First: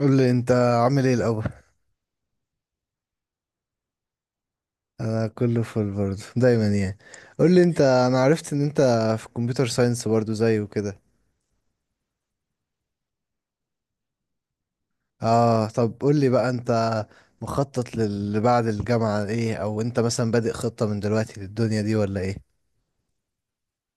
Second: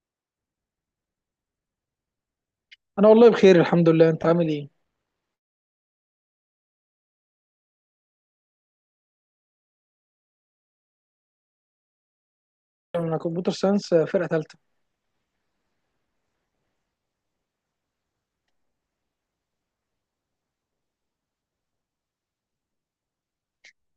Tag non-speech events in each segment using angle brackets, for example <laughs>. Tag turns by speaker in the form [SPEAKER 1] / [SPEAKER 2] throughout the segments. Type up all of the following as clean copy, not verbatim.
[SPEAKER 1] قول لي انت عامل ايه الاول.
[SPEAKER 2] انا والله بخير، الحمد لله. انت عامل ايه؟
[SPEAKER 1] انا كله فل برضه دايما يعني. قول لي انت، انا عرفت ان انت في كمبيوتر ساينس برضه زي وكده.
[SPEAKER 2] انا كمبيوتر ساينس، فرقه ثالثه.
[SPEAKER 1] اه طب قول لي بقى انت مخطط للي بعد الجامعة ايه، او انت مثلا بادئ خطة من دلوقتي للدنيا دي ولا ايه؟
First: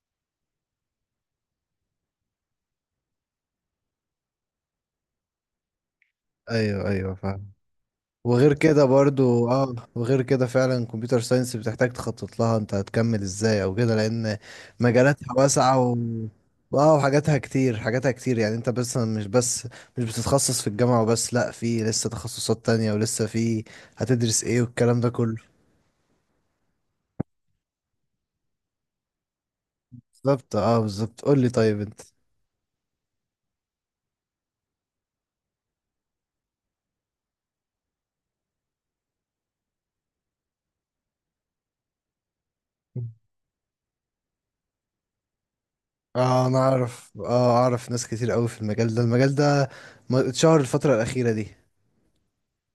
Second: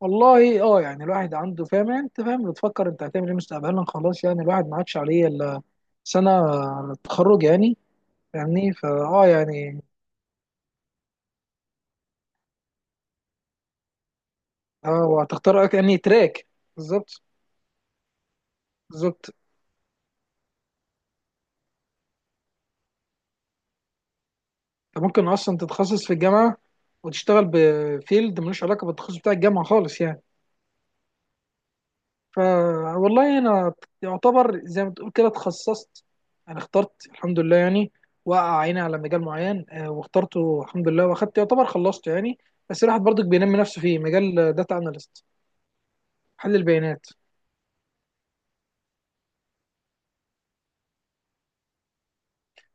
[SPEAKER 2] والله، يعني الواحد عنده فاهم، يعني انت فاهم بتفكر انت هتعمل ايه مستقبلا. خلاص يعني الواحد ما عادش عليه الا سنه
[SPEAKER 1] ايوه ايوه،
[SPEAKER 2] التخرج
[SPEAKER 1] فاهم.
[SPEAKER 2] يعني.
[SPEAKER 1] وغير
[SPEAKER 2] فاهمني.
[SPEAKER 1] كده
[SPEAKER 2] فا اه
[SPEAKER 1] برضو،
[SPEAKER 2] يعني
[SPEAKER 1] وغير كده فعلا كمبيوتر ساينس بتحتاج تخطط لها انت هتكمل ازاي او كده، لان
[SPEAKER 2] اه
[SPEAKER 1] مجالاتها
[SPEAKER 2] وهتختار
[SPEAKER 1] واسعة و...
[SPEAKER 2] يعني تراك.
[SPEAKER 1] اه
[SPEAKER 2] بالظبط.
[SPEAKER 1] وحاجاتها كتير، حاجاتها كتير، يعني انت بس، مش
[SPEAKER 2] بالظبط،
[SPEAKER 1] بس مش بتتخصص في الجامعة وبس، لا في لسه تخصصات تانية ولسه في هتدرس ايه والكلام
[SPEAKER 2] انت
[SPEAKER 1] ده
[SPEAKER 2] ممكن
[SPEAKER 1] كله.
[SPEAKER 2] اصلا تتخصص في الجامعه وتشتغل بفيلد ملوش علاقه بالتخصص بتاع الجامعه خالص يعني.
[SPEAKER 1] بالظبط، بالظبط. قول لي طيب انت،
[SPEAKER 2] فوالله انا يعتبر زي ما تقول كده اتخصصت. انا اخترت، الحمد لله. يعني وقع عيني على مجال معين، واخترته الحمد لله، واخدت يعتبر خلصته يعني. بس الواحد برضك بينمي نفسه فيه. مجال داتا اناليست،
[SPEAKER 1] اه
[SPEAKER 2] حل
[SPEAKER 1] انا
[SPEAKER 2] البيانات.
[SPEAKER 1] اعرف، اعرف ناس كتير قوي في المجال ده، المجال ده اتشهر الفترة الأخيرة دي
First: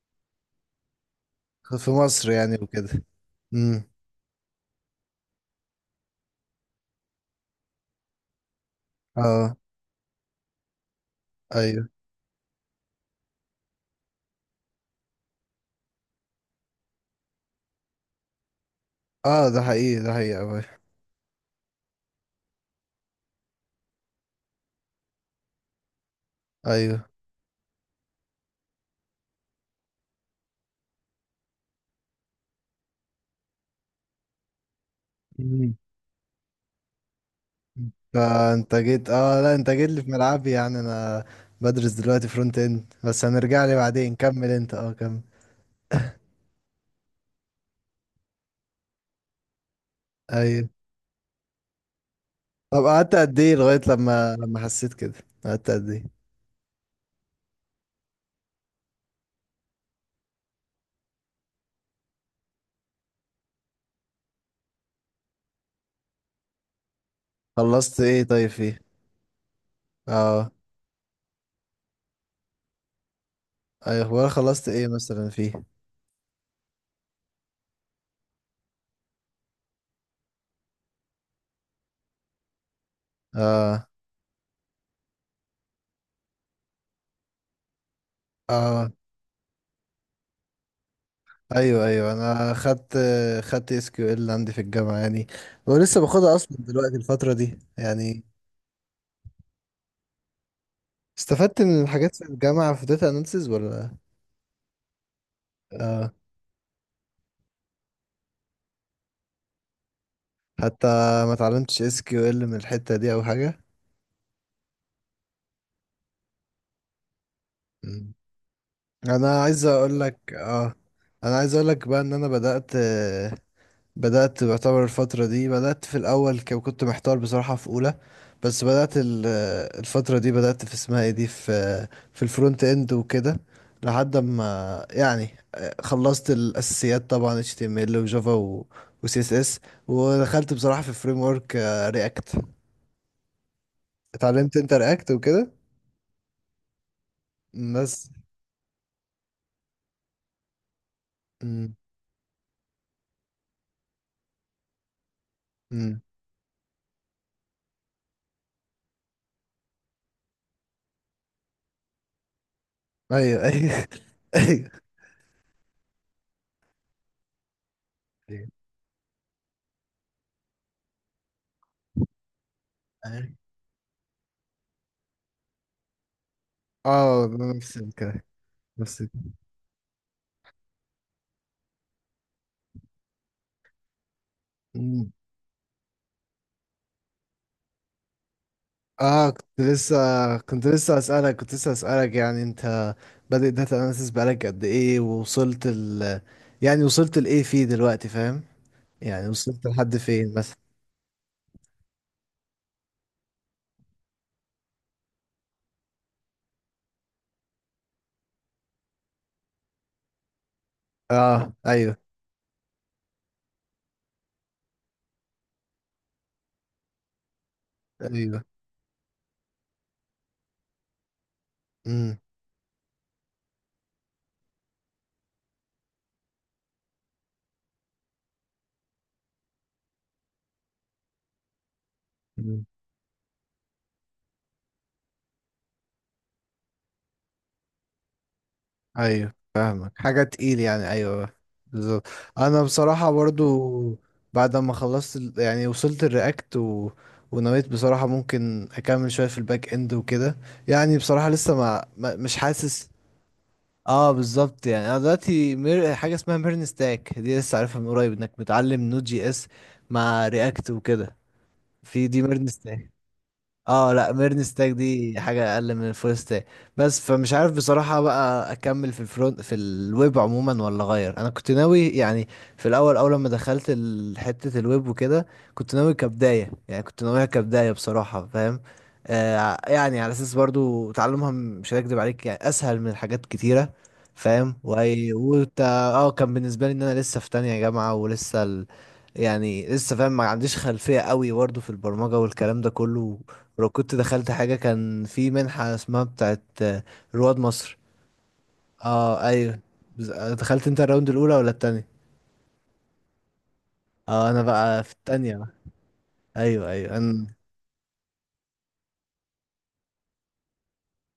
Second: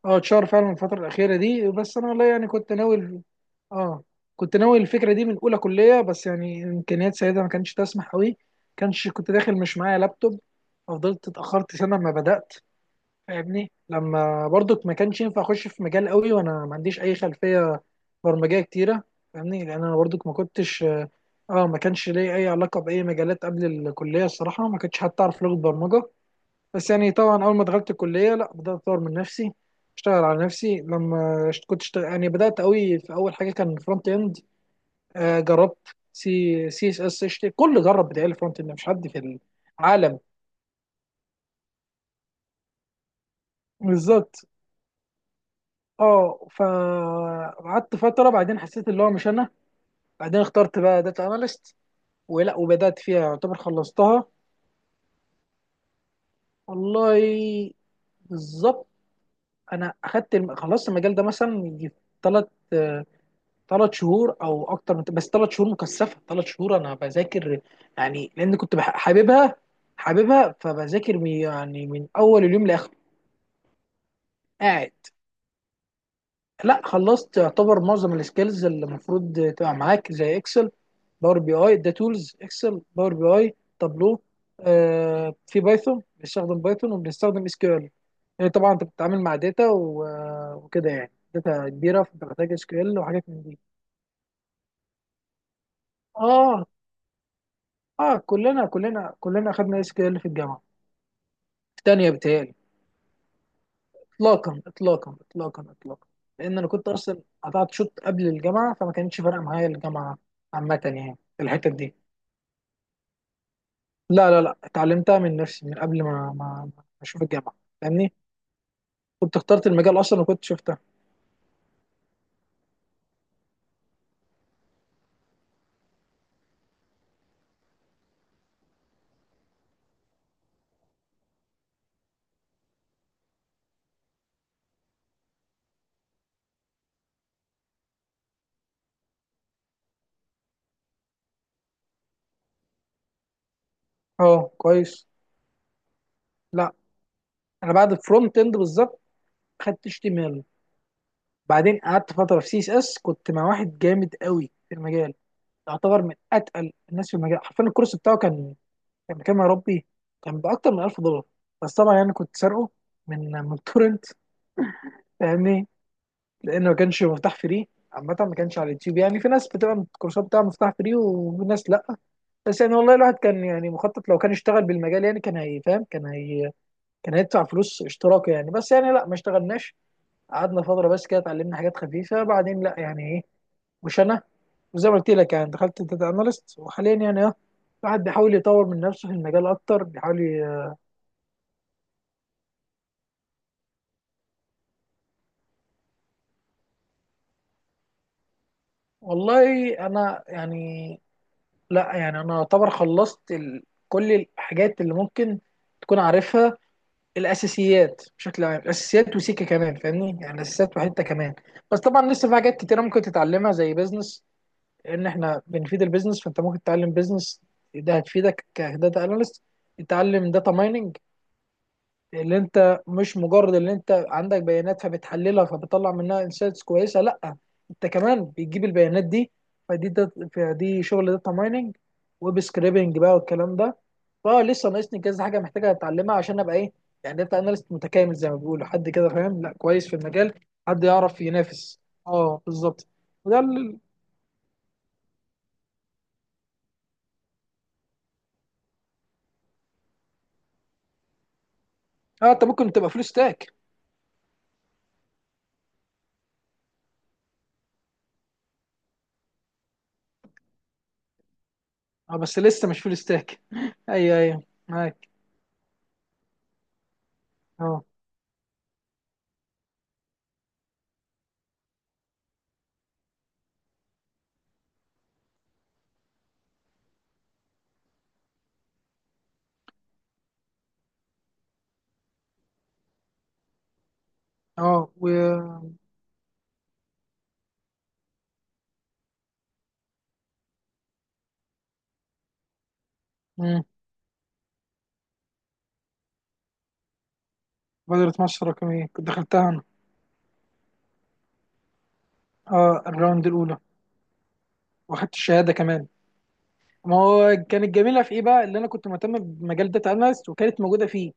[SPEAKER 2] اه، اتشهر فعلا الفترة الأخيرة دي.
[SPEAKER 1] في
[SPEAKER 2] بس أنا والله
[SPEAKER 1] مصر
[SPEAKER 2] يعني
[SPEAKER 1] يعني
[SPEAKER 2] كنت
[SPEAKER 1] وكده.
[SPEAKER 2] ناوي.
[SPEAKER 1] امم
[SPEAKER 2] اه، كنت ناوي الفكرة دي من أولى كلية، بس يعني إمكانيات سيدة ما كانتش تسمح أوي. كنت داخل،
[SPEAKER 1] اه.
[SPEAKER 2] مش معايا لابتوب. ففضلت اتأخرت
[SPEAKER 1] ايوه.
[SPEAKER 2] سنة ما بدأت. فاهمني، لما برضك ما كانش ينفع اخش في مجال قوي وانا ما عنديش اي خلفيه برمجيه كتيره.
[SPEAKER 1] اه، ده
[SPEAKER 2] فاهمني، لان انا
[SPEAKER 1] حقيقي، ده
[SPEAKER 2] برضك ما
[SPEAKER 1] حقيقي أوي.
[SPEAKER 2] كنتش اه ما كانش ليا اي علاقه باي مجالات قبل الكليه الصراحه. ما كنتش حتى اعرف لغه برمجه. بس
[SPEAKER 1] ايوه.
[SPEAKER 2] يعني طبعا اول ما دخلت الكليه لا، بدات اطور من نفسي، اشتغل على نفسي. لما كنت اشتغل، يعني بدات قوي. في اول حاجه كان فرونت اند.
[SPEAKER 1] مم.
[SPEAKER 2] جربت سي سي اس اس اتش تي كل، جرب بتاعي الفرونت اند،
[SPEAKER 1] فانت
[SPEAKER 2] مش حد
[SPEAKER 1] جيت،
[SPEAKER 2] في
[SPEAKER 1] لا انت جيت لي في
[SPEAKER 2] العالم.
[SPEAKER 1] ملعبي، يعني انا بدرس دلوقتي فرونت اند، بس هنرجع لي بعدين،
[SPEAKER 2] بالظبط.
[SPEAKER 1] كمل انت، كمل.
[SPEAKER 2] اه فقعدت فتره، بعدين حسيت اللي هو مش انا. بعدين
[SPEAKER 1] ايوه.
[SPEAKER 2] اخترت بقى داتا اناليست. ولا
[SPEAKER 1] طب
[SPEAKER 2] وبدات
[SPEAKER 1] قعدت
[SPEAKER 2] فيها
[SPEAKER 1] قد ايه
[SPEAKER 2] يعتبر
[SPEAKER 1] لغاية
[SPEAKER 2] خلصتها.
[SPEAKER 1] لما حسيت كده، قعدت قد ايه؟
[SPEAKER 2] والله، بالظبط. انا اخدت خلصت المجال ده مثلا يجي ثلاث ثلاث شهور او اكتر، بس ثلاث شهور مكثفه، ثلاث شهور انا بذاكر،
[SPEAKER 1] خلصت ايه
[SPEAKER 2] يعني
[SPEAKER 1] طيب،
[SPEAKER 2] لان كنت
[SPEAKER 1] فيه
[SPEAKER 2] حاببها.
[SPEAKER 1] اه
[SPEAKER 2] حاببها، فبذاكر يعني من اول اليوم لاخره.
[SPEAKER 1] ايوه اخبار خلصت ايه
[SPEAKER 2] قاعد.
[SPEAKER 1] مثلا فيه
[SPEAKER 2] لا، خلصت يعتبر معظم السكيلز اللي المفروض تبقى معاك، زي اكسل، باور بي اي. ده تولز، اكسل، باور بي اي،
[SPEAKER 1] اه
[SPEAKER 2] تابلو. في بايثون، بنستخدم بايثون، وبنستخدم SQL. طبعا انت
[SPEAKER 1] اه
[SPEAKER 2] بتتعامل مع داتا وكده، يعني داتا
[SPEAKER 1] ايوه،
[SPEAKER 2] كبيره،
[SPEAKER 1] ايوه.
[SPEAKER 2] فانت محتاج
[SPEAKER 1] انا
[SPEAKER 2] اس كيو
[SPEAKER 1] خدت
[SPEAKER 2] ال وحاجات من دي.
[SPEAKER 1] خدت اس كيو ال عندي في الجامعة يعني، ولسه باخدها اصلا
[SPEAKER 2] اه،
[SPEAKER 1] دلوقتي الفترة دي
[SPEAKER 2] اه.
[SPEAKER 1] يعني.
[SPEAKER 2] كلنا كلنا كلنا اخدنا SQL في الجامعه.
[SPEAKER 1] استفدت من
[SPEAKER 2] في تانية،
[SPEAKER 1] الحاجات في
[SPEAKER 2] بتهيألي.
[SPEAKER 1] الجامعة في داتا اناليسز ولا؟
[SPEAKER 2] اطلاقا اطلاقا اطلاقا اطلاقا.
[SPEAKER 1] آه.
[SPEAKER 2] لان انا كنت اصلا قطعت شوط قبل الجامعه، فما كانتش فارقه معايا الجامعه عامه
[SPEAKER 1] حتى
[SPEAKER 2] يعني
[SPEAKER 1] ما
[SPEAKER 2] في الحتت
[SPEAKER 1] اتعلمتش
[SPEAKER 2] دي.
[SPEAKER 1] اس كيو ال من الحتة دي او حاجة؟
[SPEAKER 2] لا لا لا، اتعلمتها من نفسي من قبل ما اشوف الجامعه.
[SPEAKER 1] مم.
[SPEAKER 2] فاهمني، كنت
[SPEAKER 1] انا عايز
[SPEAKER 2] اخترت
[SPEAKER 1] اقول
[SPEAKER 2] المجال اصلا
[SPEAKER 1] لك،
[SPEAKER 2] وكنت شفتها.
[SPEAKER 1] انا عايز اقول لك بقى ان انا بدأت، بدأت بعتبر الفترة دي، بدأت في الأول كنت محتار بصراحة في أولى، بس بدأت الفترة دي بدأت في اسمها ايه دي، في في الفرونت اند وكده، لحد ما يعني خلصت الأساسيات طبعا HTML وجافا و و CSS، ودخلت بصراحة في فريم ورك رياكت.
[SPEAKER 2] اه،
[SPEAKER 1] اتعلمت انت
[SPEAKER 2] كويس.
[SPEAKER 1] رياكت وكده؟
[SPEAKER 2] لا. انا بعد
[SPEAKER 1] بس.
[SPEAKER 2] الفرونت اند بالظبط خدت HTML،
[SPEAKER 1] مم.
[SPEAKER 2] بعدين قعدت فتره في سي اس اس. كنت مع واحد جامد قوي في المجال،
[SPEAKER 1] مم.
[SPEAKER 2] يعتبر من اتقل الناس في المجال حرفيا. الكورس بتاعه كان، كان بكام يا ربي، كان باكتر من $1000. بس طبعا يعني كنت سارقه من
[SPEAKER 1] ايوه
[SPEAKER 2] من
[SPEAKER 1] ايوه
[SPEAKER 2] تورنت.
[SPEAKER 1] <laughs> ايوه.
[SPEAKER 2] فاهمني، لانه ما كانش مفتاح فري عامة، ما كانش على اليوتيوب. يعني في ناس بتبقى الكورسات بتاعها مفتاح فري وناس لا. بس يعني والله الواحد
[SPEAKER 1] أيوه.
[SPEAKER 2] كان يعني مخطط، لو كان اشتغل بالمجال يعني كان هي فاهم كان هي كان
[SPEAKER 1] اه،
[SPEAKER 2] هيدفع
[SPEAKER 1] نفس
[SPEAKER 2] فلوس
[SPEAKER 1] الكلام،
[SPEAKER 2] اشتراك يعني. بس يعني
[SPEAKER 1] نفس
[SPEAKER 2] لا، ما اشتغلناش. قعدنا فتره بس كده، اتعلمنا حاجات خفيفه. بعدين لا يعني ايه، مش انا. وزي ما
[SPEAKER 1] الكلام.
[SPEAKER 2] قلت لك يعني دخلت داتا اناليست، وحاليا يعني الواحد بيحاول يطور من نفسه في
[SPEAKER 1] اه
[SPEAKER 2] المجال
[SPEAKER 1] كنت
[SPEAKER 2] اكتر،
[SPEAKER 1] لسه
[SPEAKER 2] بيحاول
[SPEAKER 1] كنت لسه اسالك يعني انت بادئ داتا اناليسيس بقالك قد ايه، ووصلت ال... يعني وصلت لايه فيه دلوقتي، فاهم؟ يعني وصلت
[SPEAKER 2] والله
[SPEAKER 1] لحد
[SPEAKER 2] انا
[SPEAKER 1] فين مثلا؟
[SPEAKER 2] يعني. لا يعني انا اعتبر خلصت كل الحاجات اللي ممكن تكون عارفها، الاساسيات بشكل عام. الاساسيات وسيكه كمان، فاهمني يعني الاساسيات وحته كمان.
[SPEAKER 1] اه
[SPEAKER 2] بس
[SPEAKER 1] ايوه
[SPEAKER 2] طبعا لسه في حاجات كتيره ممكن تتعلمها، زي بيزنس. لان احنا بنفيد البيزنس، فانت ممكن تتعلم بيزنس، ده
[SPEAKER 1] ايوه.
[SPEAKER 2] هتفيدك كداتا اناليست. تتعلم داتا مايننج.
[SPEAKER 1] امم
[SPEAKER 2] اللي انت مش مجرد اللي انت عندك بيانات فبتحللها فبتطلع منها انسايتس كويسه، لا انت كمان بتجيب البيانات دي. فدي شغل داتا مايننج، ويب
[SPEAKER 1] أمم.
[SPEAKER 2] سكريبنج بقى والكلام ده. فاه لسه ناقصني كذا حاجه محتاجه اتعلمها عشان ابقى ايه، يعني داتا اناليست متكامل زي ما بيقولوا. حد كده
[SPEAKER 1] ايوه،
[SPEAKER 2] فاهم، لا، كويس
[SPEAKER 1] فاهمك،
[SPEAKER 2] في
[SPEAKER 1] حاجه
[SPEAKER 2] المجال،
[SPEAKER 1] تقيل
[SPEAKER 2] حد
[SPEAKER 1] يعني.
[SPEAKER 2] يعرف
[SPEAKER 1] ايوه
[SPEAKER 2] ينافس.
[SPEAKER 1] بالظبط.
[SPEAKER 2] اه،
[SPEAKER 1] انا
[SPEAKER 2] بالظبط.
[SPEAKER 1] بصراحه
[SPEAKER 2] وده
[SPEAKER 1] برضو بعد ما خلصت يعني وصلت الرياكت و... ونويت بصراحه ممكن اكمل شويه في الباك اند وكده. يعني بصراحه لسه
[SPEAKER 2] اه،
[SPEAKER 1] مش
[SPEAKER 2] انت ممكن
[SPEAKER 1] حاسس.
[SPEAKER 2] تبقى فول ستاك.
[SPEAKER 1] اه بالظبط. يعني انا دلوقتي حاجه اسمها ميرن ستاك دي لسه عارفها من قريب، انك بتعلم نود جي اس مع رياكت وكده، في
[SPEAKER 2] اه،
[SPEAKER 1] دي
[SPEAKER 2] بس
[SPEAKER 1] ميرن
[SPEAKER 2] لسه مش
[SPEAKER 1] ستاك.
[SPEAKER 2] فول ستاك <laughs>
[SPEAKER 1] اه لا،
[SPEAKER 2] ايوه
[SPEAKER 1] ميرن
[SPEAKER 2] ايوه،
[SPEAKER 1] ستاك
[SPEAKER 2] معاك.
[SPEAKER 1] دي حاجة اقل من الفول ستاك بس. فمش عارف
[SPEAKER 2] اه
[SPEAKER 1] بصراحة بقى اكمل في الفرونت، في الويب عموما، ولا اغير. انا كنت ناوي يعني في الاول، اول لما دخلت حتة الويب وكده، كنت ناوي كبداية، يعني كنت ناويها كبداية بصراحة، فاهم؟ آه، يعني على اساس برضو تعلمها مش هكدب عليك يعني، اسهل من حاجات كتيرة، فاهم؟
[SPEAKER 2] اه.
[SPEAKER 1] وأي- وت... اه كان بالنسبة لي ان انا لسه في تانية جامعة، ولسه ال... يعني لسه، فاهم، ما عنديش خلفية قوي برضه في البرمجة والكلام ده كله.
[SPEAKER 2] مم.
[SPEAKER 1] ولو كنت دخلت حاجة، كان في منحة اسمها بتاعت رواد مصر.
[SPEAKER 2] مبادرة مصر الرقمية كنت
[SPEAKER 1] اه
[SPEAKER 2] دخلتها
[SPEAKER 1] ايوه.
[SPEAKER 2] انا.
[SPEAKER 1] دخلت انت الراوند الاولى ولا التانية؟
[SPEAKER 2] اه، الراوند الاولى.
[SPEAKER 1] اه انا بقى في
[SPEAKER 2] واخدت
[SPEAKER 1] التانية بقى.
[SPEAKER 2] الشهادة كمان.
[SPEAKER 1] ايوه
[SPEAKER 2] ما
[SPEAKER 1] ايوه. انا
[SPEAKER 2] هو كانت جميلة في ايه بقى؟ اللي انا كنت مهتم بمجال داتا اناليست وكانت موجودة فيه،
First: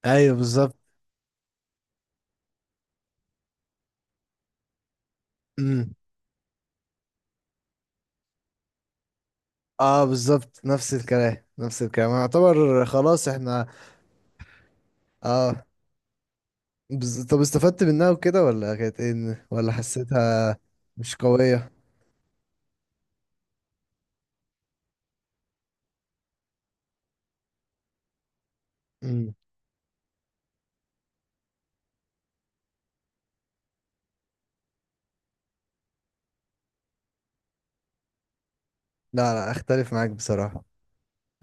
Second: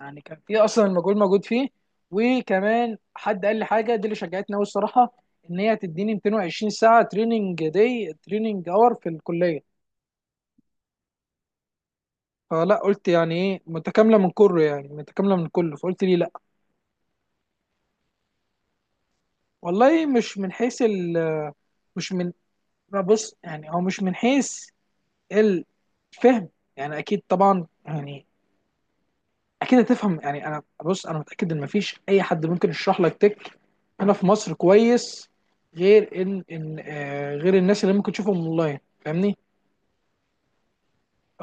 [SPEAKER 2] يعني
[SPEAKER 1] ايوه
[SPEAKER 2] كان في
[SPEAKER 1] بالظبط.
[SPEAKER 2] اصلا المجال موجود فيه. وكمان حد قال لي حاجة دي اللي شجعتني قوي الصراحة، ان هي
[SPEAKER 1] امم
[SPEAKER 2] تديني 220 ساعة تريننج داي، تريننج اور في الكلية.
[SPEAKER 1] اه بالظبط، نفس الكلام، نفس الكلام،
[SPEAKER 2] فلا
[SPEAKER 1] يعتبر
[SPEAKER 2] قلت
[SPEAKER 1] خلاص
[SPEAKER 2] يعني ايه،
[SPEAKER 1] احنا.
[SPEAKER 2] متكاملة من كله، يعني متكاملة من
[SPEAKER 1] اه
[SPEAKER 2] كله، فقلت ليه لا.
[SPEAKER 1] طب استفدت منها وكده ولا كانت ايه ولا
[SPEAKER 2] والله مش من
[SPEAKER 1] حسيتها
[SPEAKER 2] حيث
[SPEAKER 1] مش
[SPEAKER 2] ال
[SPEAKER 1] قوية؟
[SPEAKER 2] مش من لا، بص، يعني هو مش من حيث الفهم. يعني اكيد، طبعا يعني
[SPEAKER 1] امم.
[SPEAKER 2] اكيد هتفهم. يعني انا، بص، انا متاكد ان مفيش اي حد ممكن يشرح لك هنا في مصر كويس، غير ان ان آه، غير الناس اللي ممكن تشوفهم اونلاين.
[SPEAKER 1] لا
[SPEAKER 2] فاهمني،
[SPEAKER 1] لا، اختلف معاك بصراحة،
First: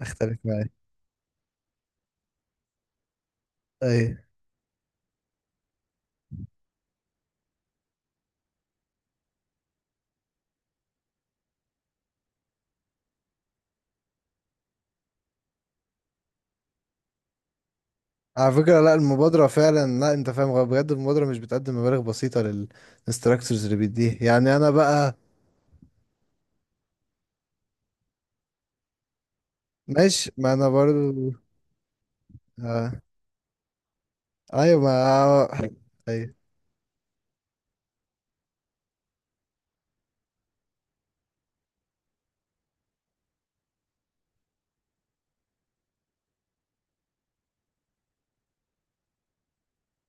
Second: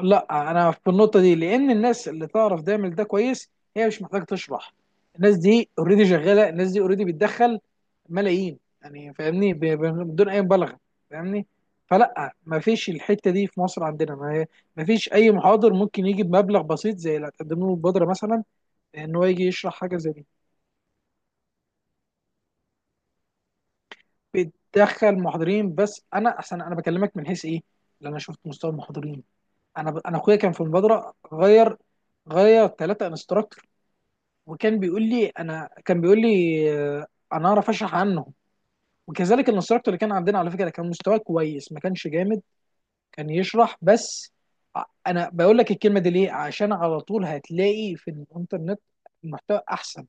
[SPEAKER 1] اختلف
[SPEAKER 2] انا
[SPEAKER 1] معاك.
[SPEAKER 2] في النقطه دي، لان الناس اللي تعرف تعمل ده كويس هي مش
[SPEAKER 1] ايوه.
[SPEAKER 2] محتاجه تشرح. الناس دي اوريدي شغاله، الناس دي اوريدي بتدخل ملايين يعني. فاهمني، بدون اي مبالغه. فاهمني، فلا ما فيش الحته دي في مصر عندنا. ما فيش اي محاضر ممكن يجي بمبلغ بسيط زي اللي هتقدم له البودره مثلا،
[SPEAKER 1] على فكرة لا،
[SPEAKER 2] ان هو يجي
[SPEAKER 1] المبادرة
[SPEAKER 2] يشرح حاجه
[SPEAKER 1] فعلا
[SPEAKER 2] زي
[SPEAKER 1] لا،
[SPEAKER 2] دي.
[SPEAKER 1] انت فاهم غلط. بجد المبادرة مش بتقدم مبالغ بسيطة للانستراكتورز اللي بيديها يعني. انا بقى
[SPEAKER 2] بتدخل محاضرين، بس انا احسن، انا بكلمك من حيث ايه اللي انا شفت مستوى المحاضرين. انا
[SPEAKER 1] ماشي،
[SPEAKER 2] اخويا كان
[SPEAKER 1] ما
[SPEAKER 2] في
[SPEAKER 1] انا
[SPEAKER 2] المبادره
[SPEAKER 1] برضو.
[SPEAKER 2] غير
[SPEAKER 1] آه.
[SPEAKER 2] ثلاثه انستراكتور، وكان
[SPEAKER 1] ايوه ما،
[SPEAKER 2] بيقول لي.
[SPEAKER 1] آه،
[SPEAKER 2] انا كان بيقول
[SPEAKER 1] ايوه.
[SPEAKER 2] لي آه، انا اعرف اشرح عنهم. وكذلك الانستراكتور اللي كان عندنا، على فكره، كان مستواه كويس. ما كانش جامد، كان يشرح بس. انا بقول لك الكلمه دي ليه، عشان على طول هتلاقي في الانترنت المحتوى احسن،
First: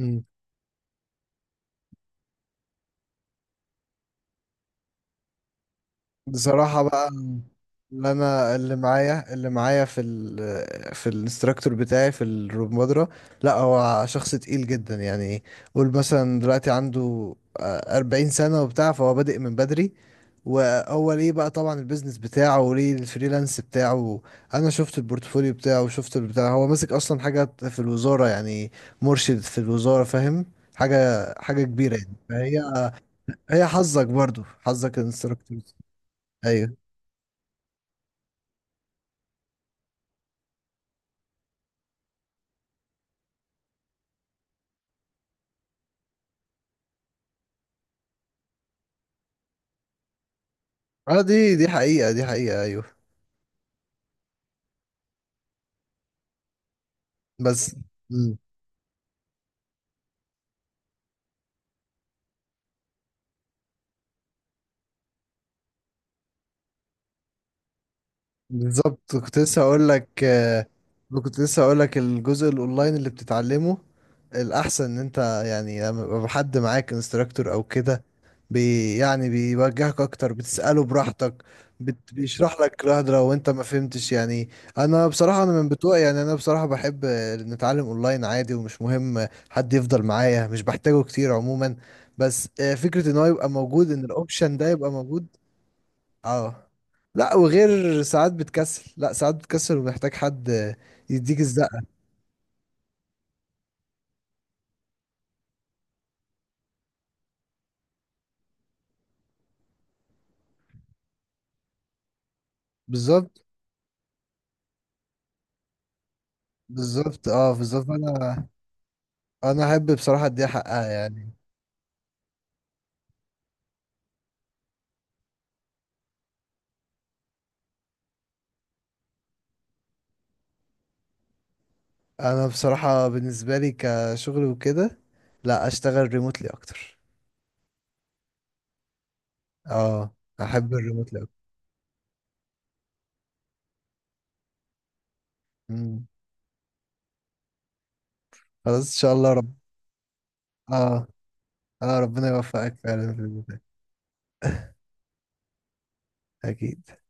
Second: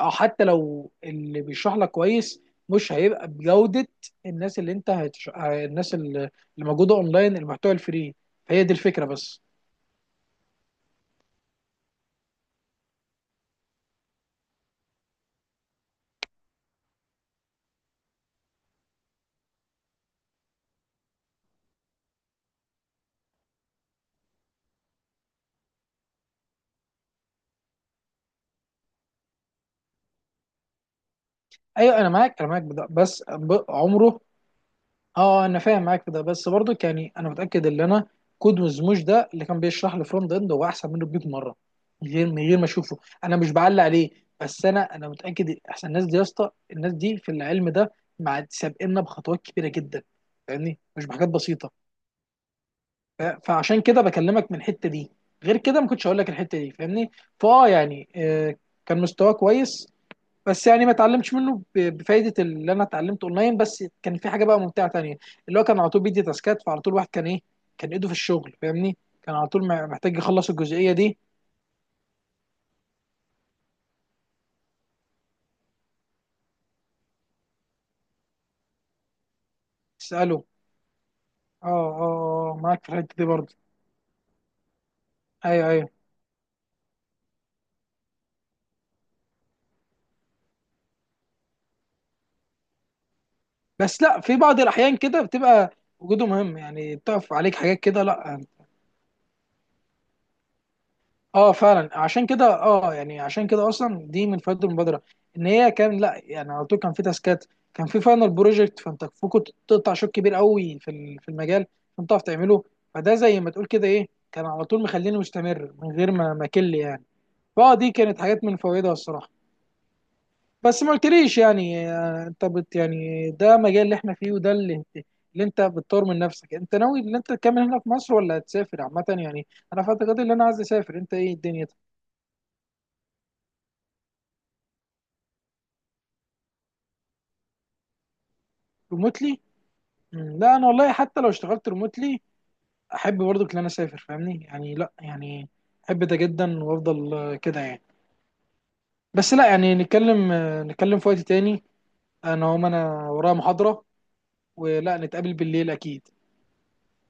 [SPEAKER 2] او حتى لو اللي بيشرح لك كويس مش هيبقى بجوده الناس اللي انت هتش... ه- الناس اللي
[SPEAKER 1] بصراحة
[SPEAKER 2] موجوده
[SPEAKER 1] بقى،
[SPEAKER 2] اونلاين، المحتوى
[SPEAKER 1] اللي
[SPEAKER 2] الفري.
[SPEAKER 1] انا،
[SPEAKER 2] هي دي
[SPEAKER 1] اللي
[SPEAKER 2] الفكره
[SPEAKER 1] معايا
[SPEAKER 2] بس.
[SPEAKER 1] اللي معايا في ال في الانستراكتور بتاعي في الروبمدرة، لا هو شخص تقيل جدا يعني. قول مثلا دلوقتي عنده آه، 40 سنة وبتاع، فهو بادئ من بدري، وهو ليه بقى طبعا البيزنس بتاعه وليه الفريلانس بتاعه. انا شفت البورتفوليو بتاعه، وشفت البتاع، هو ماسك اصلا حاجة في الوزارة يعني، مرشد في الوزارة، فاهم؟ حاجة، حاجة كبيرة
[SPEAKER 2] ايوه، انا
[SPEAKER 1] يعني،
[SPEAKER 2] معاك انا
[SPEAKER 1] فهي،
[SPEAKER 2] معاك بده. بس
[SPEAKER 1] هي حظك
[SPEAKER 2] عمره.
[SPEAKER 1] برضو، حظك
[SPEAKER 2] اه، انا
[SPEAKER 1] الانستراكتور.
[SPEAKER 2] فاهم معاك في ده، بس برضك
[SPEAKER 1] ايوه.
[SPEAKER 2] يعني انا متاكد ان انا كود وزموش ده، اللي كان بيشرح لي فرونت اند، هو احسن منه ب 100 مره، من غير ما اشوفه. انا مش بعلق عليه، بس انا متاكد. احسن الناس دي يا اسطى، الناس دي في العلم ده مع سابقنا بخطوات كبيره جدا. فاهمني، مش
[SPEAKER 1] اه
[SPEAKER 2] بحاجات
[SPEAKER 1] دي دي،
[SPEAKER 2] بسيطه.
[SPEAKER 1] حقيقة، دي حقيقة ايوه.
[SPEAKER 2] فعشان كده بكلمك من الحته دي، غير كده ما كنتش هقول لك الحته دي، فاهمني. فاه
[SPEAKER 1] بس
[SPEAKER 2] يعني،
[SPEAKER 1] مم.
[SPEAKER 2] كان مستواه كويس. بس يعني ما اتعلمتش منه بفايده اللي انا اتعلمته اونلاين، بس كان في حاجه بقى ممتعه تانية، اللي هو كان على طول بيدي تاسكات. فعلى طول الواحد كان ايه، كان ايده في الشغل فاهمني.
[SPEAKER 1] بالظبط،
[SPEAKER 2] كان
[SPEAKER 1] كنت
[SPEAKER 2] على
[SPEAKER 1] لسه
[SPEAKER 2] طول
[SPEAKER 1] هقول لك
[SPEAKER 2] محتاج يخلص
[SPEAKER 1] آه،
[SPEAKER 2] الجزئيه دي.
[SPEAKER 1] كنت لسه هقول لك، الجزء الاونلاين اللي بتتعلمه، الاحسن ان انت يعني لما يبقى حد معاك انستراكتور او كده، يعني بيوجهك اكتر،
[SPEAKER 2] تساله.
[SPEAKER 1] بتساله براحتك،
[SPEAKER 2] اه اه. آه،
[SPEAKER 1] بيشرح
[SPEAKER 2] معاك
[SPEAKER 1] لك
[SPEAKER 2] في
[SPEAKER 1] لوحده
[SPEAKER 2] الحته دي
[SPEAKER 1] لو انت
[SPEAKER 2] برضه.
[SPEAKER 1] ما فهمتش يعني. انا بصراحه انا من
[SPEAKER 2] ايوه ايوه.
[SPEAKER 1] بتوع، يعني انا بصراحه بحب آه، نتعلم اونلاين عادي، ومش مهم حد يفضل معايا، مش بحتاجه كتير عموما. بس آه، فكره ان هو يبقى موجود،
[SPEAKER 2] بس
[SPEAKER 1] ان
[SPEAKER 2] لا، في
[SPEAKER 1] الاوبشن
[SPEAKER 2] بعض
[SPEAKER 1] ده يبقى
[SPEAKER 2] الاحيان كده
[SPEAKER 1] موجود.
[SPEAKER 2] بتبقى وجوده مهم
[SPEAKER 1] اه
[SPEAKER 2] يعني، بتقف
[SPEAKER 1] لا،
[SPEAKER 2] عليك حاجات
[SPEAKER 1] وغير
[SPEAKER 2] كده
[SPEAKER 1] ساعات
[SPEAKER 2] لا.
[SPEAKER 1] بتكسل، لا ساعات بتكسل ومحتاج حد يديك
[SPEAKER 2] اه،
[SPEAKER 1] الزقة.
[SPEAKER 2] فعلا. عشان كده اصلا دي من فوائد المبادره، ان هي كان لا يعني على طول كان في تاسكات، كان في فاينل بروجكت. فانت كنت تقطع شوط كبير قوي في المجال، فانت تعرف تعمله. فده زي
[SPEAKER 1] بالظبط.
[SPEAKER 2] ما تقول كده ايه، كان على طول مخليني مستمر من غير ما كل يعني.
[SPEAKER 1] بالظبط،
[SPEAKER 2] فاه
[SPEAKER 1] بالظبط.
[SPEAKER 2] دي كانت حاجات من فوائدها الصراحه.
[SPEAKER 1] انا احب بصراحة اديها
[SPEAKER 2] بس
[SPEAKER 1] حقها
[SPEAKER 2] ما
[SPEAKER 1] يعني.
[SPEAKER 2] قلتليش يعني، انت يعني ده مجال اللي احنا فيه، وده اللي انت بتطور من نفسك. انت ناوي ان انت تكمل هنا في مصر ولا هتسافر عامه يعني؟ انا في اعتقادي ان انا عايز اسافر. انت ايه الدنيا؟
[SPEAKER 1] انا بصراحة بالنسبة لي كشغل وكده، لا، اشتغل ريموتلي اكتر.
[SPEAKER 2] ريموتلي؟
[SPEAKER 1] اه،
[SPEAKER 2] لا انا
[SPEAKER 1] احب
[SPEAKER 2] والله
[SPEAKER 1] الريموتلي
[SPEAKER 2] حتى لو
[SPEAKER 1] اكتر.
[SPEAKER 2] اشتغلت ريموتلي احب برضو ان انا اسافر، فاهمني يعني، لا يعني احب
[SPEAKER 1] مم.
[SPEAKER 2] ده جدا. وافضل كده يعني.
[SPEAKER 1] خلاص ان شاء الله
[SPEAKER 2] بس لا
[SPEAKER 1] رب.
[SPEAKER 2] يعني، نتكلم
[SPEAKER 1] اه
[SPEAKER 2] في وقت تاني.
[SPEAKER 1] اه، ربنا يوفقك
[SPEAKER 2] انا
[SPEAKER 1] فعلا في
[SPEAKER 2] ورايا
[SPEAKER 1] الموضوع ده.
[SPEAKER 2] محاضرة، ولا نتقابل بالليل؟ اكيد.
[SPEAKER 1] اكيد.